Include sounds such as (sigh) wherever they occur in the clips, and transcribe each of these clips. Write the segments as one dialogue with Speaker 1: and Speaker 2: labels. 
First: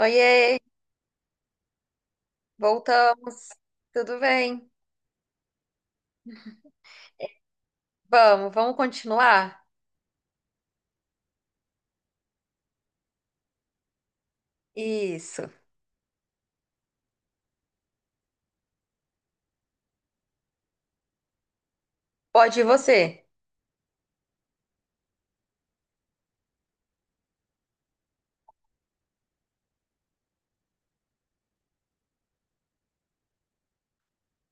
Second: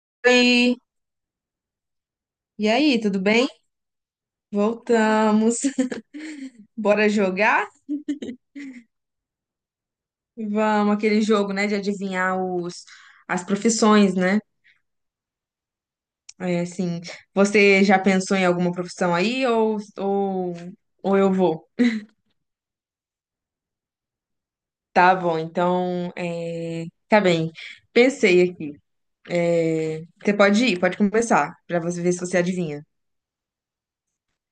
Speaker 1: Oiê,
Speaker 2: Oi! E aí, tudo
Speaker 1: voltamos.
Speaker 2: bem?
Speaker 1: Tudo bem?
Speaker 2: Voltamos. (laughs) Bora jogar?
Speaker 1: Vamos continuar?
Speaker 2: Vamos, aquele jogo, né, de adivinhar as profissões, né?
Speaker 1: Isso.
Speaker 2: É, assim, você já pensou em alguma profissão aí ou eu vou?
Speaker 1: Pode ir você.
Speaker 2: Tá bom, então, tá bem. Pensei aqui. É, você pode ir, pode começar, pra você ver se você adivinha.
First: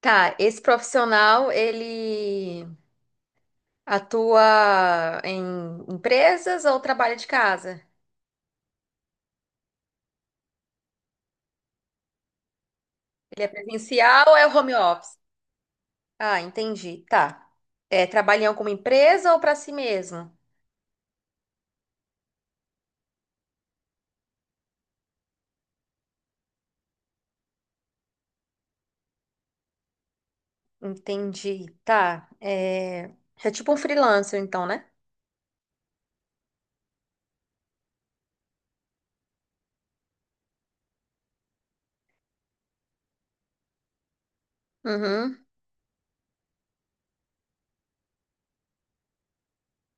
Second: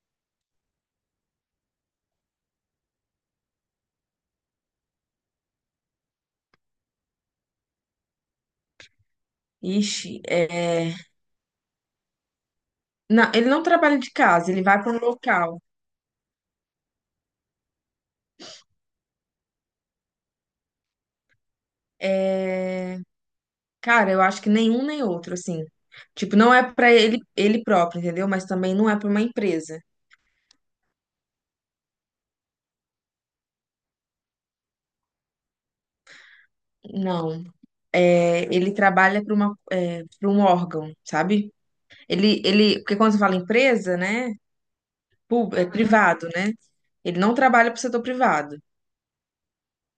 Speaker 1: Tá, esse profissional, ele atua em empresas ou trabalha de casa?
Speaker 2: Ixi, é... Não,
Speaker 1: Ele
Speaker 2: ele
Speaker 1: é
Speaker 2: não trabalha de
Speaker 1: presencial ou é
Speaker 2: casa, ele
Speaker 1: home
Speaker 2: vai para um
Speaker 1: office?
Speaker 2: local.
Speaker 1: Ah, entendi. Tá. É, trabalha em alguma empresa ou para si mesmo?
Speaker 2: É... Cara, eu acho que nenhum nem outro, assim. Tipo, não é pra ele próprio, entendeu? Mas também não é pra uma empresa.
Speaker 1: Entendi. Tá. É, é tipo um freelancer, então, né?
Speaker 2: Não. É, ele trabalha para para um órgão, sabe? Porque quando você fala empresa, né?
Speaker 1: Uhum.
Speaker 2: É privado, né? Ele não trabalha para o setor privado.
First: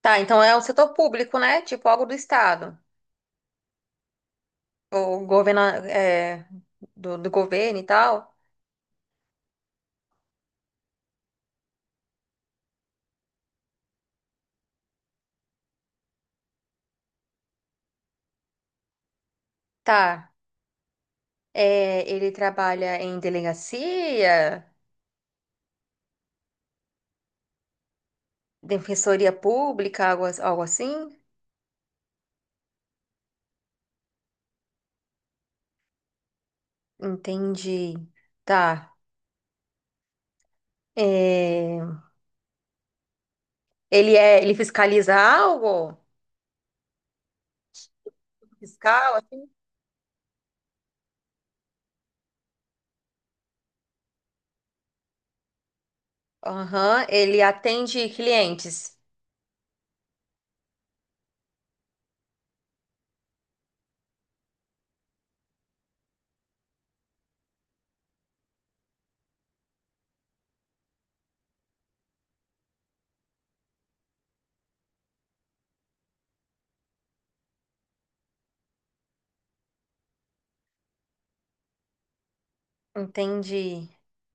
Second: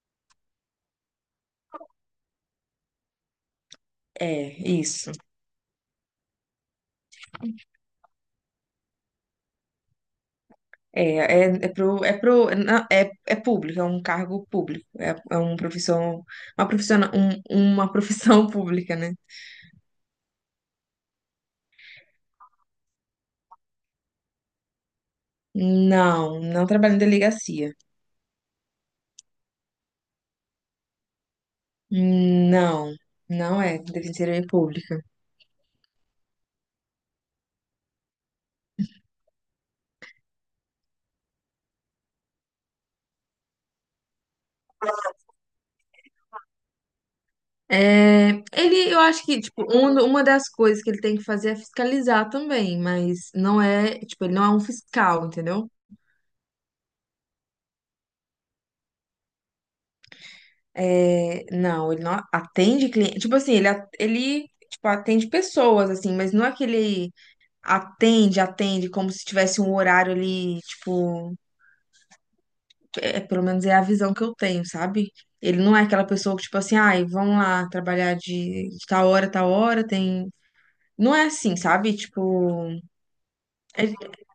Speaker 1: Tá, então é um setor público, né? Tipo algo do estado.
Speaker 2: É, isso.
Speaker 1: O governo é, do governo e tal.
Speaker 2: É, é, é pro, não, é, é público, é um cargo público. É, é um profissão, uma profissão, uma profissão (laughs) pública, né?
Speaker 1: Tá. É, ele trabalha em delegacia,
Speaker 2: Não, não trabalha em delegacia.
Speaker 1: defensoria pública, algo, algo assim?
Speaker 2: Não, não é defensoria pública.
Speaker 1: Entendi. Tá. É, é, ele fiscaliza algo?
Speaker 2: É, ele, eu
Speaker 1: Fiscal,
Speaker 2: acho que,
Speaker 1: assim?
Speaker 2: tipo, uma das coisas que ele tem que fazer é fiscalizar também, mas não é, tipo, ele não é um fiscal, entendeu?
Speaker 1: Aham, ele atende clientes.
Speaker 2: É, não, ele não atende cliente. Tipo assim, ele tipo, atende pessoas, assim, mas não é que ele atende como se tivesse um horário ali, tipo. É, pelo menos é a visão que eu tenho, sabe? Ele não é aquela pessoa que, tipo assim, ai, vamos lá trabalhar de tal hora, tem. Não é assim, sabe? Tipo,
Speaker 1: Entendi.
Speaker 2: é-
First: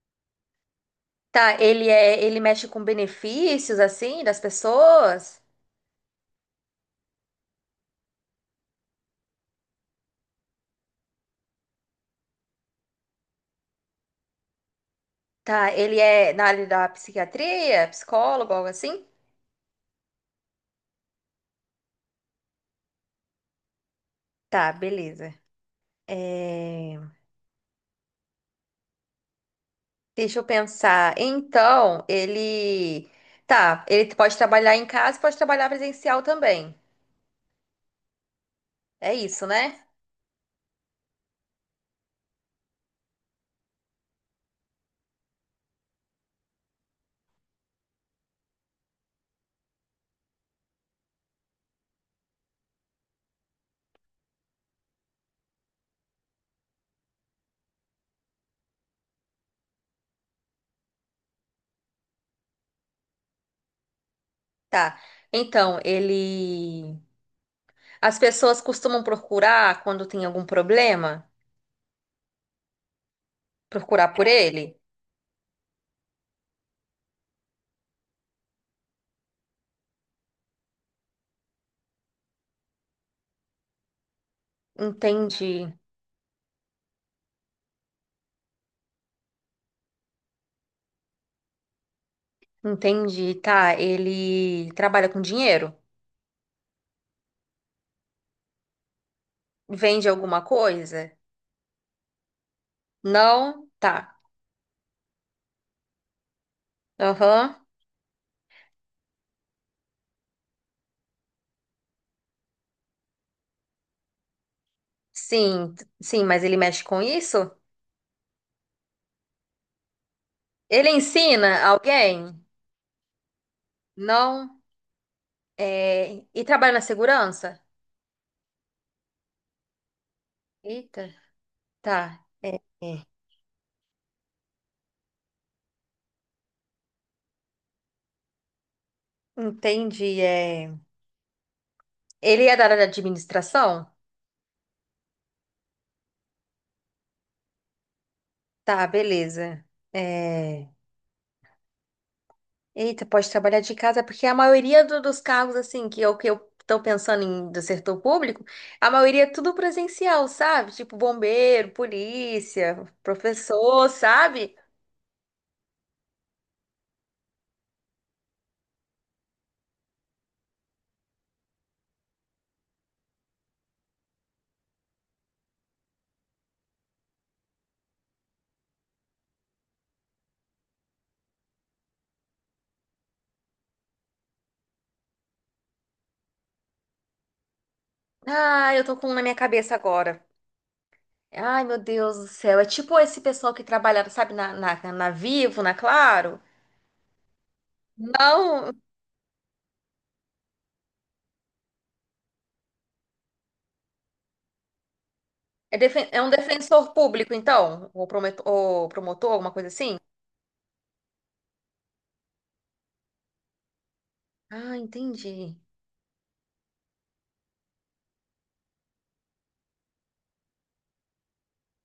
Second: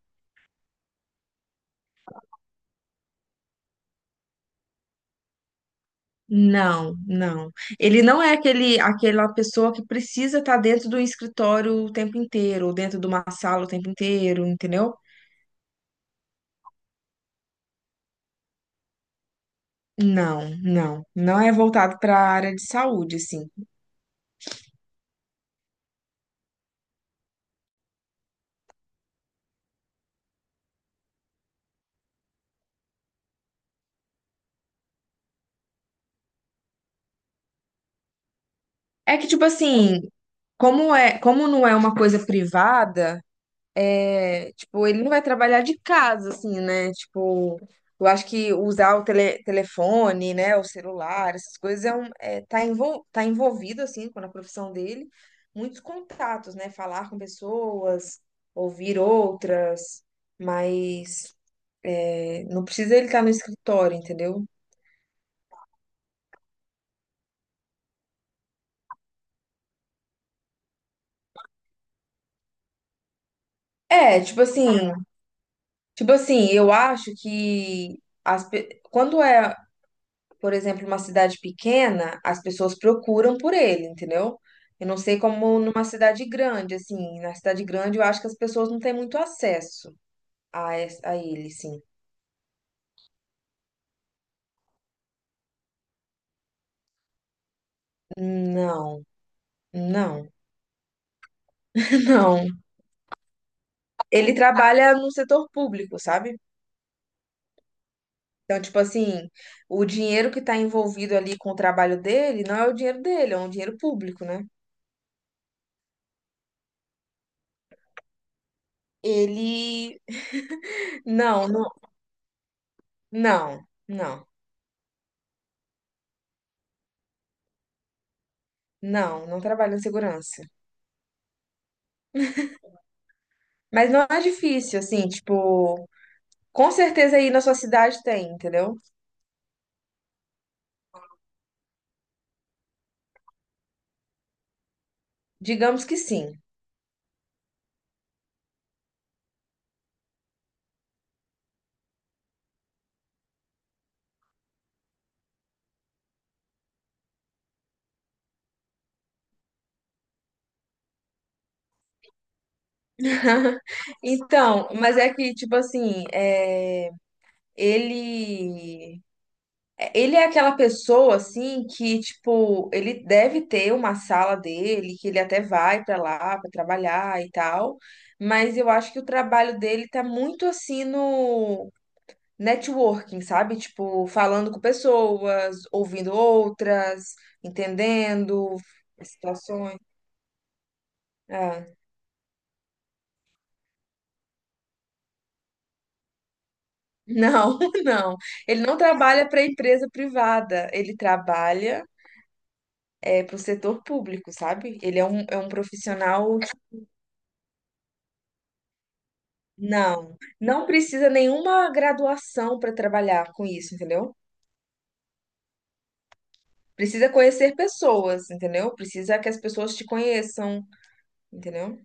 Speaker 1: Tá, ele é, ele mexe com benefícios assim das pessoas?
Speaker 2: não, não. Ele não é aquela pessoa que precisa estar dentro do escritório o tempo inteiro, ou dentro de uma sala o tempo inteiro, entendeu?
Speaker 1: Tá, ele é na área da psiquiatria, psicólogo, algo assim?
Speaker 2: Não, não. Não é voltado para a área de saúde, assim.
Speaker 1: Tá, beleza. É, deixa eu pensar. Então, ele. Tá, ele pode trabalhar em casa, e pode trabalhar presencial também. É
Speaker 2: É que, tipo
Speaker 1: isso, né?
Speaker 2: assim, como não é uma coisa privada. É, tipo, ele não vai trabalhar de casa, assim, né? Tipo, eu acho que usar telefone, né, o celular, essas coisas tá envolvido, assim, com a profissão dele, muitos contatos, né? Falar com pessoas, ouvir outras, mas é, não precisa ele estar no escritório, entendeu?
Speaker 1: Tá. Então, ele. As pessoas costumam procurar quando tem algum problema? Procurar
Speaker 2: É,
Speaker 1: por ele?
Speaker 2: tipo assim, eu acho que quando é por exemplo, uma cidade pequena, as pessoas procuram por ele, entendeu? Eu não sei
Speaker 1: Entendi.
Speaker 2: como numa cidade grande, assim, na cidade grande eu acho que as pessoas não têm muito acesso a ele, sim.
Speaker 1: Entendi. Tá, ele trabalha com dinheiro?
Speaker 2: Não,
Speaker 1: Vende
Speaker 2: não,
Speaker 1: alguma coisa?
Speaker 2: (laughs) não.
Speaker 1: Não? Tá.
Speaker 2: Ele trabalha no setor público, sabe?
Speaker 1: Aham.
Speaker 2: Então, tipo assim, o dinheiro que está envolvido ali com o trabalho dele não é o dinheiro dele, é um dinheiro público, né?
Speaker 1: Sim, sim, mas ele mexe com isso?
Speaker 2: Ele.
Speaker 1: Ele
Speaker 2: Não,
Speaker 1: ensina
Speaker 2: não,
Speaker 1: alguém?
Speaker 2: não,
Speaker 1: Não. É, e trabalha na segurança?
Speaker 2: não, não trabalha em segurança.
Speaker 1: Eita, tá. É, é.
Speaker 2: Mas não é difícil, assim, tipo. Com certeza aí na sua cidade tem, entendeu?
Speaker 1: Entendi. É. Ele é da área de administração?
Speaker 2: Digamos que sim.
Speaker 1: Tá, beleza. É, eita, pode trabalhar de casa, porque a maioria dos cargos, assim, que eu tô pensando em do setor público, a maioria é tudo presencial, sabe? Tipo bombeiro, polícia,
Speaker 2: (laughs)
Speaker 1: professor, sabe?
Speaker 2: Então, mas é que, tipo assim, é, ele, é, ele é aquela pessoa, assim, que, tipo, ele deve ter uma sala dele, que ele até vai pra lá pra trabalhar e tal, mas eu acho que o trabalho dele tá muito, assim, no networking, sabe? Tipo, falando com pessoas, ouvindo outras, entendendo
Speaker 1: Ah, eu tô com
Speaker 2: as
Speaker 1: um na minha cabeça
Speaker 2: situações.
Speaker 1: agora. Ai,
Speaker 2: É.
Speaker 1: meu Deus do céu. É tipo esse pessoal que trabalhava, sabe, na Vivo, na Claro?
Speaker 2: Não, (laughs) não. Ele
Speaker 1: Não,
Speaker 2: não trabalha para empresa privada, ele trabalha é, para o setor público, sabe? É um
Speaker 1: é, é um
Speaker 2: profissional.
Speaker 1: defensor público, então? Ou ou promotor, alguma coisa assim?
Speaker 2: Não, não precisa nenhuma graduação para trabalhar com isso, entendeu?
Speaker 1: Ah, entendi.
Speaker 2: Precisa conhecer pessoas, entendeu? Precisa que as pessoas te conheçam, entendeu?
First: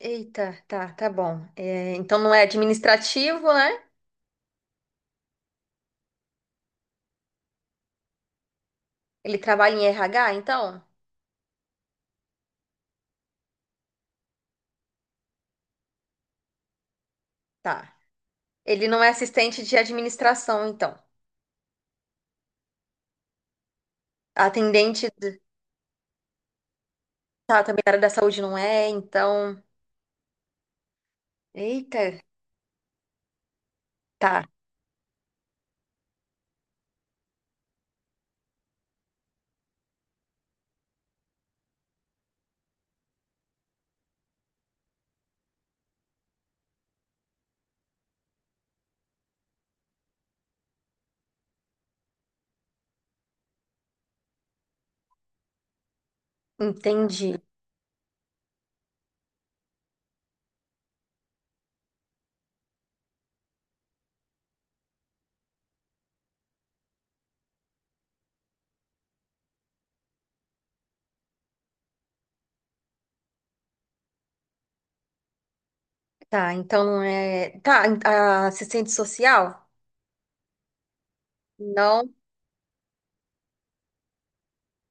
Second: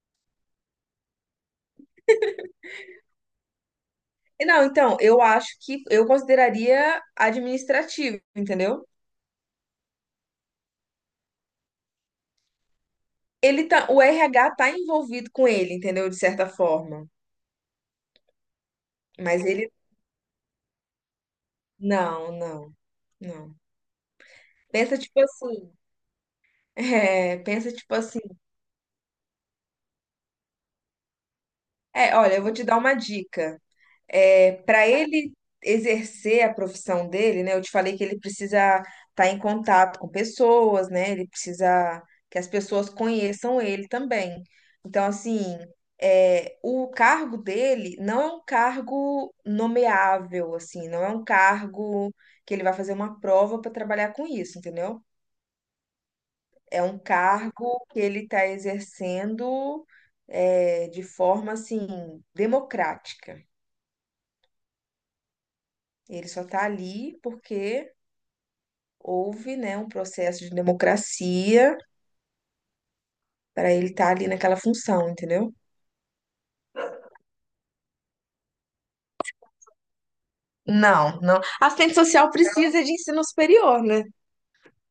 Speaker 1: Eita, tá, tá bom. É, então não é administrativo, né?
Speaker 2: E não, então, eu acho que eu consideraria administrativo, entendeu?
Speaker 1: Ele trabalha em RH, então?
Speaker 2: Ele tá, o RH tá envolvido com ele, entendeu? De certa forma.
Speaker 1: Tá. Ele não é
Speaker 2: Mas
Speaker 1: assistente
Speaker 2: ele.
Speaker 1: de administração, então.
Speaker 2: Não, não, não. Pensa
Speaker 1: Atendente,
Speaker 2: tipo assim, (laughs) é,
Speaker 1: tá,
Speaker 2: pensa
Speaker 1: também da
Speaker 2: tipo
Speaker 1: área da
Speaker 2: assim.
Speaker 1: saúde não é, então. Eita,
Speaker 2: É, olha, eu vou te dar uma dica.
Speaker 1: tá,
Speaker 2: É, para ele exercer a profissão dele, né? Eu te falei que ele precisa estar em contato com pessoas, né? Ele precisa que as pessoas conheçam ele também. Então, assim, é, o cargo dele não é um cargo nomeável, assim, não é um cargo que ele vai fazer uma prova para trabalhar com isso, entendeu? É um
Speaker 1: entendi.
Speaker 2: cargo que ele está exercendo é, de forma assim democrática. Ele só está ali porque houve, né, um processo de democracia para ele estar ali naquela função, entendeu?
Speaker 1: Tá, então não é. Tá, a assistente social?
Speaker 2: Não, não. Assistente
Speaker 1: Não.
Speaker 2: social precisa de ensino superior, né?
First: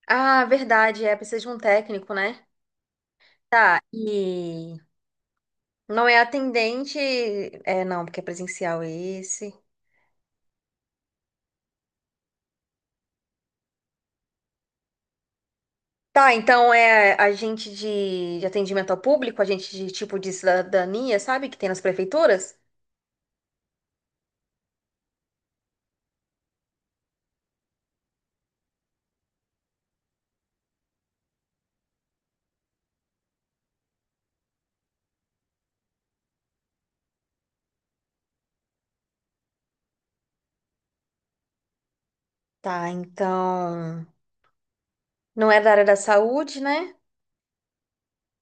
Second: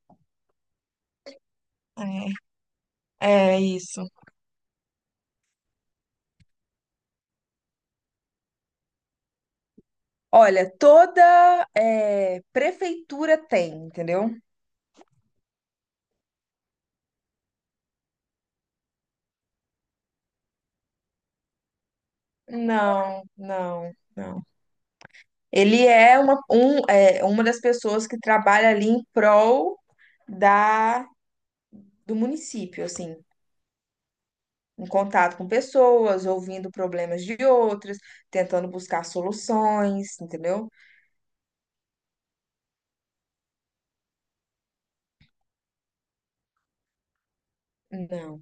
Speaker 1: Ah, verdade, é, precisa de um técnico, né?
Speaker 2: É, é
Speaker 1: Tá,
Speaker 2: isso.
Speaker 1: e não é atendente. É, não, porque é presencial esse.
Speaker 2: Olha, prefeitura tem, entendeu?
Speaker 1: Tá, então é agente de atendimento ao público, agente de tipo de cidadania, sabe? Que tem nas prefeituras?
Speaker 2: Não, não, não. Ele é uma, um, é uma das pessoas que trabalha ali em prol da, do município, assim, em contato com pessoas, ouvindo problemas de outras, tentando buscar soluções, entendeu?
Speaker 1: Tá, então. Não é da área da saúde, né?
Speaker 2: Não.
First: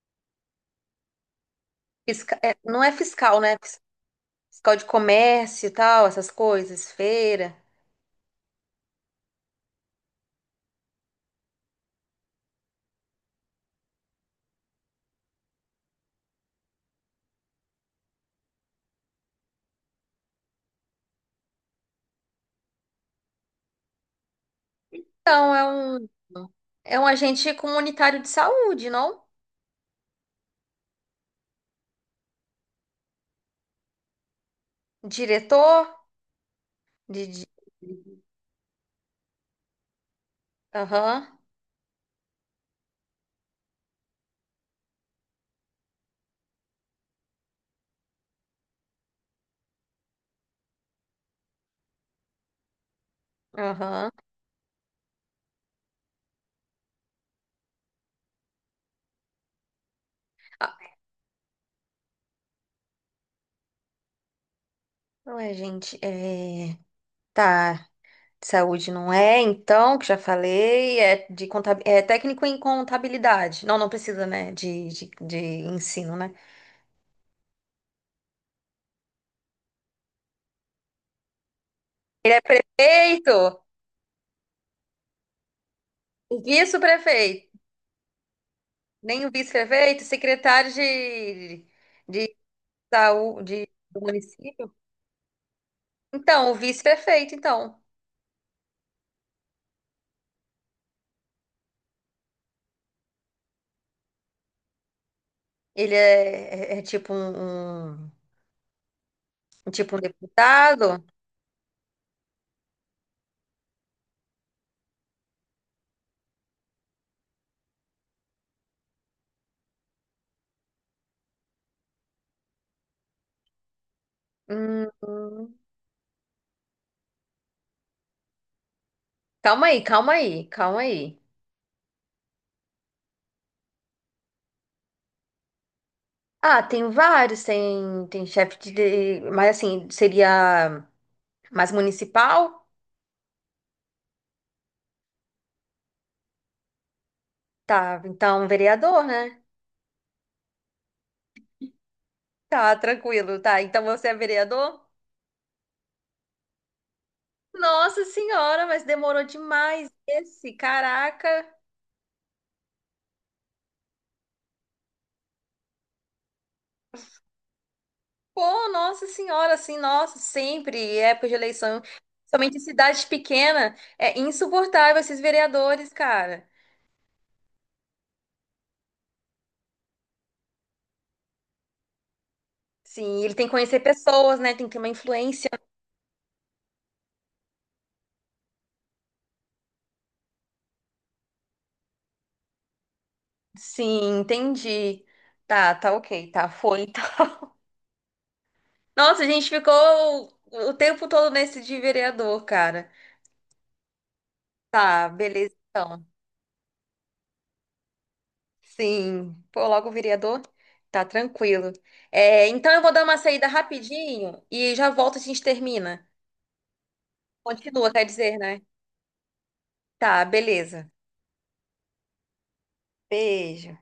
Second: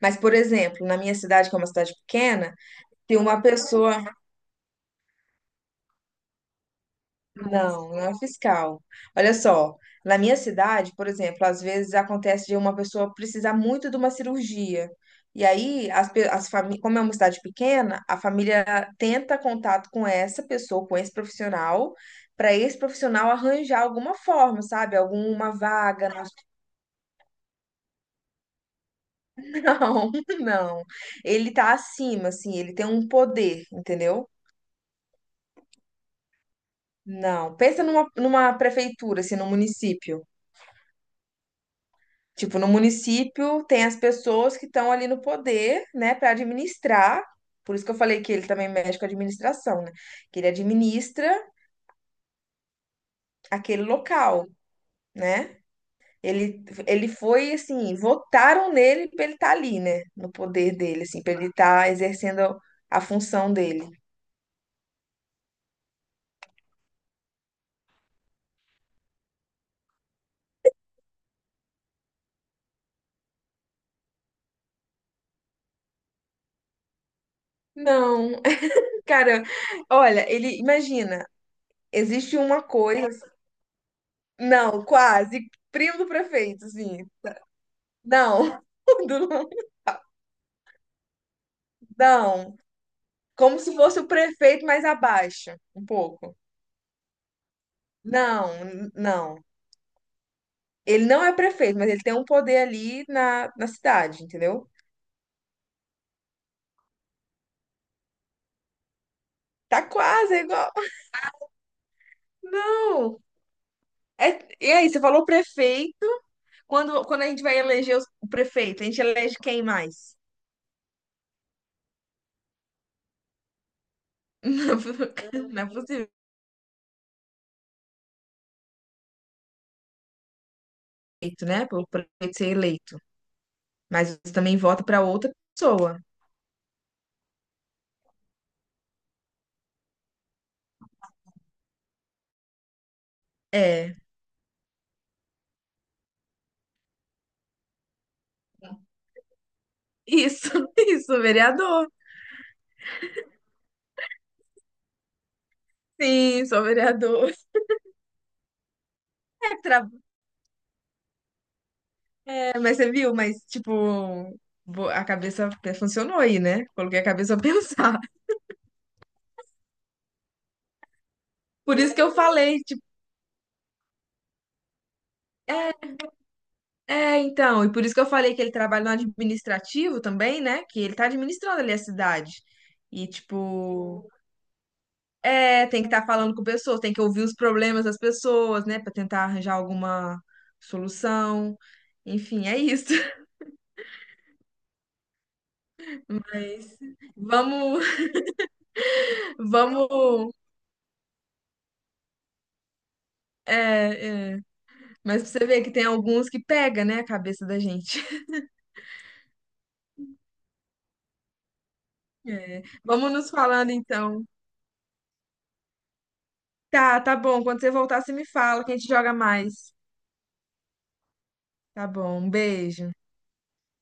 Speaker 2: Mas, por exemplo, na minha cidade, que é uma cidade
Speaker 1: É,
Speaker 2: pequena,
Speaker 1: não é
Speaker 2: tem
Speaker 1: fiscal,
Speaker 2: uma
Speaker 1: né?
Speaker 2: pessoa.
Speaker 1: Fiscal de comércio e tal, essas coisas, feira.
Speaker 2: Não, não é fiscal. Olha só, na minha cidade, por exemplo, às vezes acontece de uma pessoa precisar muito de uma cirurgia. E aí, as, pe- as famí- como é uma cidade pequena, a família tenta contato com essa pessoa, com esse profissional, para esse profissional arranjar alguma forma, sabe? Alguma
Speaker 1: Então, é um.
Speaker 2: vaga no hospital.
Speaker 1: É um agente comunitário de saúde, não?
Speaker 2: (laughs) Não, não. Ele tá acima, assim, ele tem um poder, entendeu?
Speaker 1: Diretor de...
Speaker 2: Não. Pensa numa prefeitura, assim, num município.
Speaker 1: aham,
Speaker 2: Tipo, no município tem as pessoas que estão ali no poder, né, para administrar. Por isso que eu falei que ele também mexe com a administração, né? Que ele administra aquele
Speaker 1: aham.
Speaker 2: local, né? Ele foi assim, votaram nele para ele estar ali, né? No
Speaker 1: Ah,
Speaker 2: poder dele, assim, para ele estar exercendo a função dele.
Speaker 1: ué, gente, é... Tá, saúde não é, então, que já falei, é de contab... é técnico em contabilidade. Não, não precisa, né, de ensino, né?
Speaker 2: Não, (laughs) cara, olha, ele imagina,
Speaker 1: Ele
Speaker 2: existe
Speaker 1: é
Speaker 2: uma coisa,
Speaker 1: prefeito,
Speaker 2: não, quase primo do prefeito, assim.
Speaker 1: vice-prefeito,
Speaker 2: Não, (laughs)
Speaker 1: nem
Speaker 2: do-
Speaker 1: o vice-prefeito, secretário de
Speaker 2: não. Como
Speaker 1: saúde
Speaker 2: se
Speaker 1: do
Speaker 2: fosse o prefeito
Speaker 1: município.
Speaker 2: mais abaixo, um pouco.
Speaker 1: Então, o vice-prefeito, então.
Speaker 2: Não, não. Ele não é prefeito, mas ele tem um poder ali na cidade, entendeu?
Speaker 1: Ele é, é tipo um
Speaker 2: Tá
Speaker 1: tipo um
Speaker 2: quase igual.
Speaker 1: deputado?
Speaker 2: Não. É, e aí, você falou prefeito. Quando a gente vai eleger o prefeito, a gente elege quem mais?
Speaker 1: Hum,
Speaker 2: (laughs)
Speaker 1: hum.
Speaker 2: Não, é possível,
Speaker 1: Calma aí, calma aí, calma aí.
Speaker 2: eleito, né? Pelo prefeito ser eleito. Mas você também vota para outra pessoa.
Speaker 1: Ah, tem vários, tem, tem chefe de, mas assim, seria mais municipal?
Speaker 2: É.
Speaker 1: Tá, então um vereador, né?
Speaker 2: Isso, (laughs) isso, vereador.
Speaker 1: Tá, tranquilo, tá. Então você é vereador?
Speaker 2: Sim, sou vereador.
Speaker 1: Nossa senhora, mas demorou
Speaker 2: é
Speaker 1: demais
Speaker 2: tra-
Speaker 1: esse, caraca.
Speaker 2: É, mas você viu, mas tipo, funcionou aí, né? Coloquei a cabeça a pensar. (laughs)
Speaker 1: Pô, nossa senhora, assim, nossa, sempre, época de
Speaker 2: Por
Speaker 1: eleição,
Speaker 2: isso que eu
Speaker 1: somente em
Speaker 2: falei, tipo,
Speaker 1: cidades pequenas, é insuportável esses
Speaker 2: é,
Speaker 1: vereadores, cara.
Speaker 2: então, e por isso que eu falei que ele trabalha no administrativo também, né? Que ele tá administrando ali a cidade. E
Speaker 1: Sim, ele tem que conhecer
Speaker 2: tipo,
Speaker 1: pessoas, né? Tem que ter uma influência.
Speaker 2: é, tem que estar falando com pessoas, tem que ouvir os problemas das pessoas, né, pra tentar arranjar alguma solução. Enfim, é isso. (laughs)
Speaker 1: Sim, entendi. Tá, tá ok, tá,
Speaker 2: Mas
Speaker 1: foi então. (laughs)
Speaker 2: vamos,
Speaker 1: Nossa, a gente ficou
Speaker 2: vamos,
Speaker 1: o tempo todo nesse de vereador, cara.
Speaker 2: é, é.
Speaker 1: Tá,
Speaker 2: Mas pra você
Speaker 1: beleza
Speaker 2: ver que tem
Speaker 1: então.
Speaker 2: alguns que pega, né, a cabeça da gente.
Speaker 1: Sim, pô, logo o vereador. Tá tranquilo. É,
Speaker 2: É.
Speaker 1: então eu vou dar
Speaker 2: Vamos
Speaker 1: uma
Speaker 2: nos
Speaker 1: saída
Speaker 2: falando então.
Speaker 1: rapidinho e já volto, a gente termina.
Speaker 2: Tá bom. Quando você
Speaker 1: Continua,
Speaker 2: voltar,
Speaker 1: quer
Speaker 2: você me
Speaker 1: dizer, né?
Speaker 2: fala que a gente joga mais.
Speaker 1: Tá, beleza.
Speaker 2: Tá bom. Um beijo.
Speaker 1: Beijo.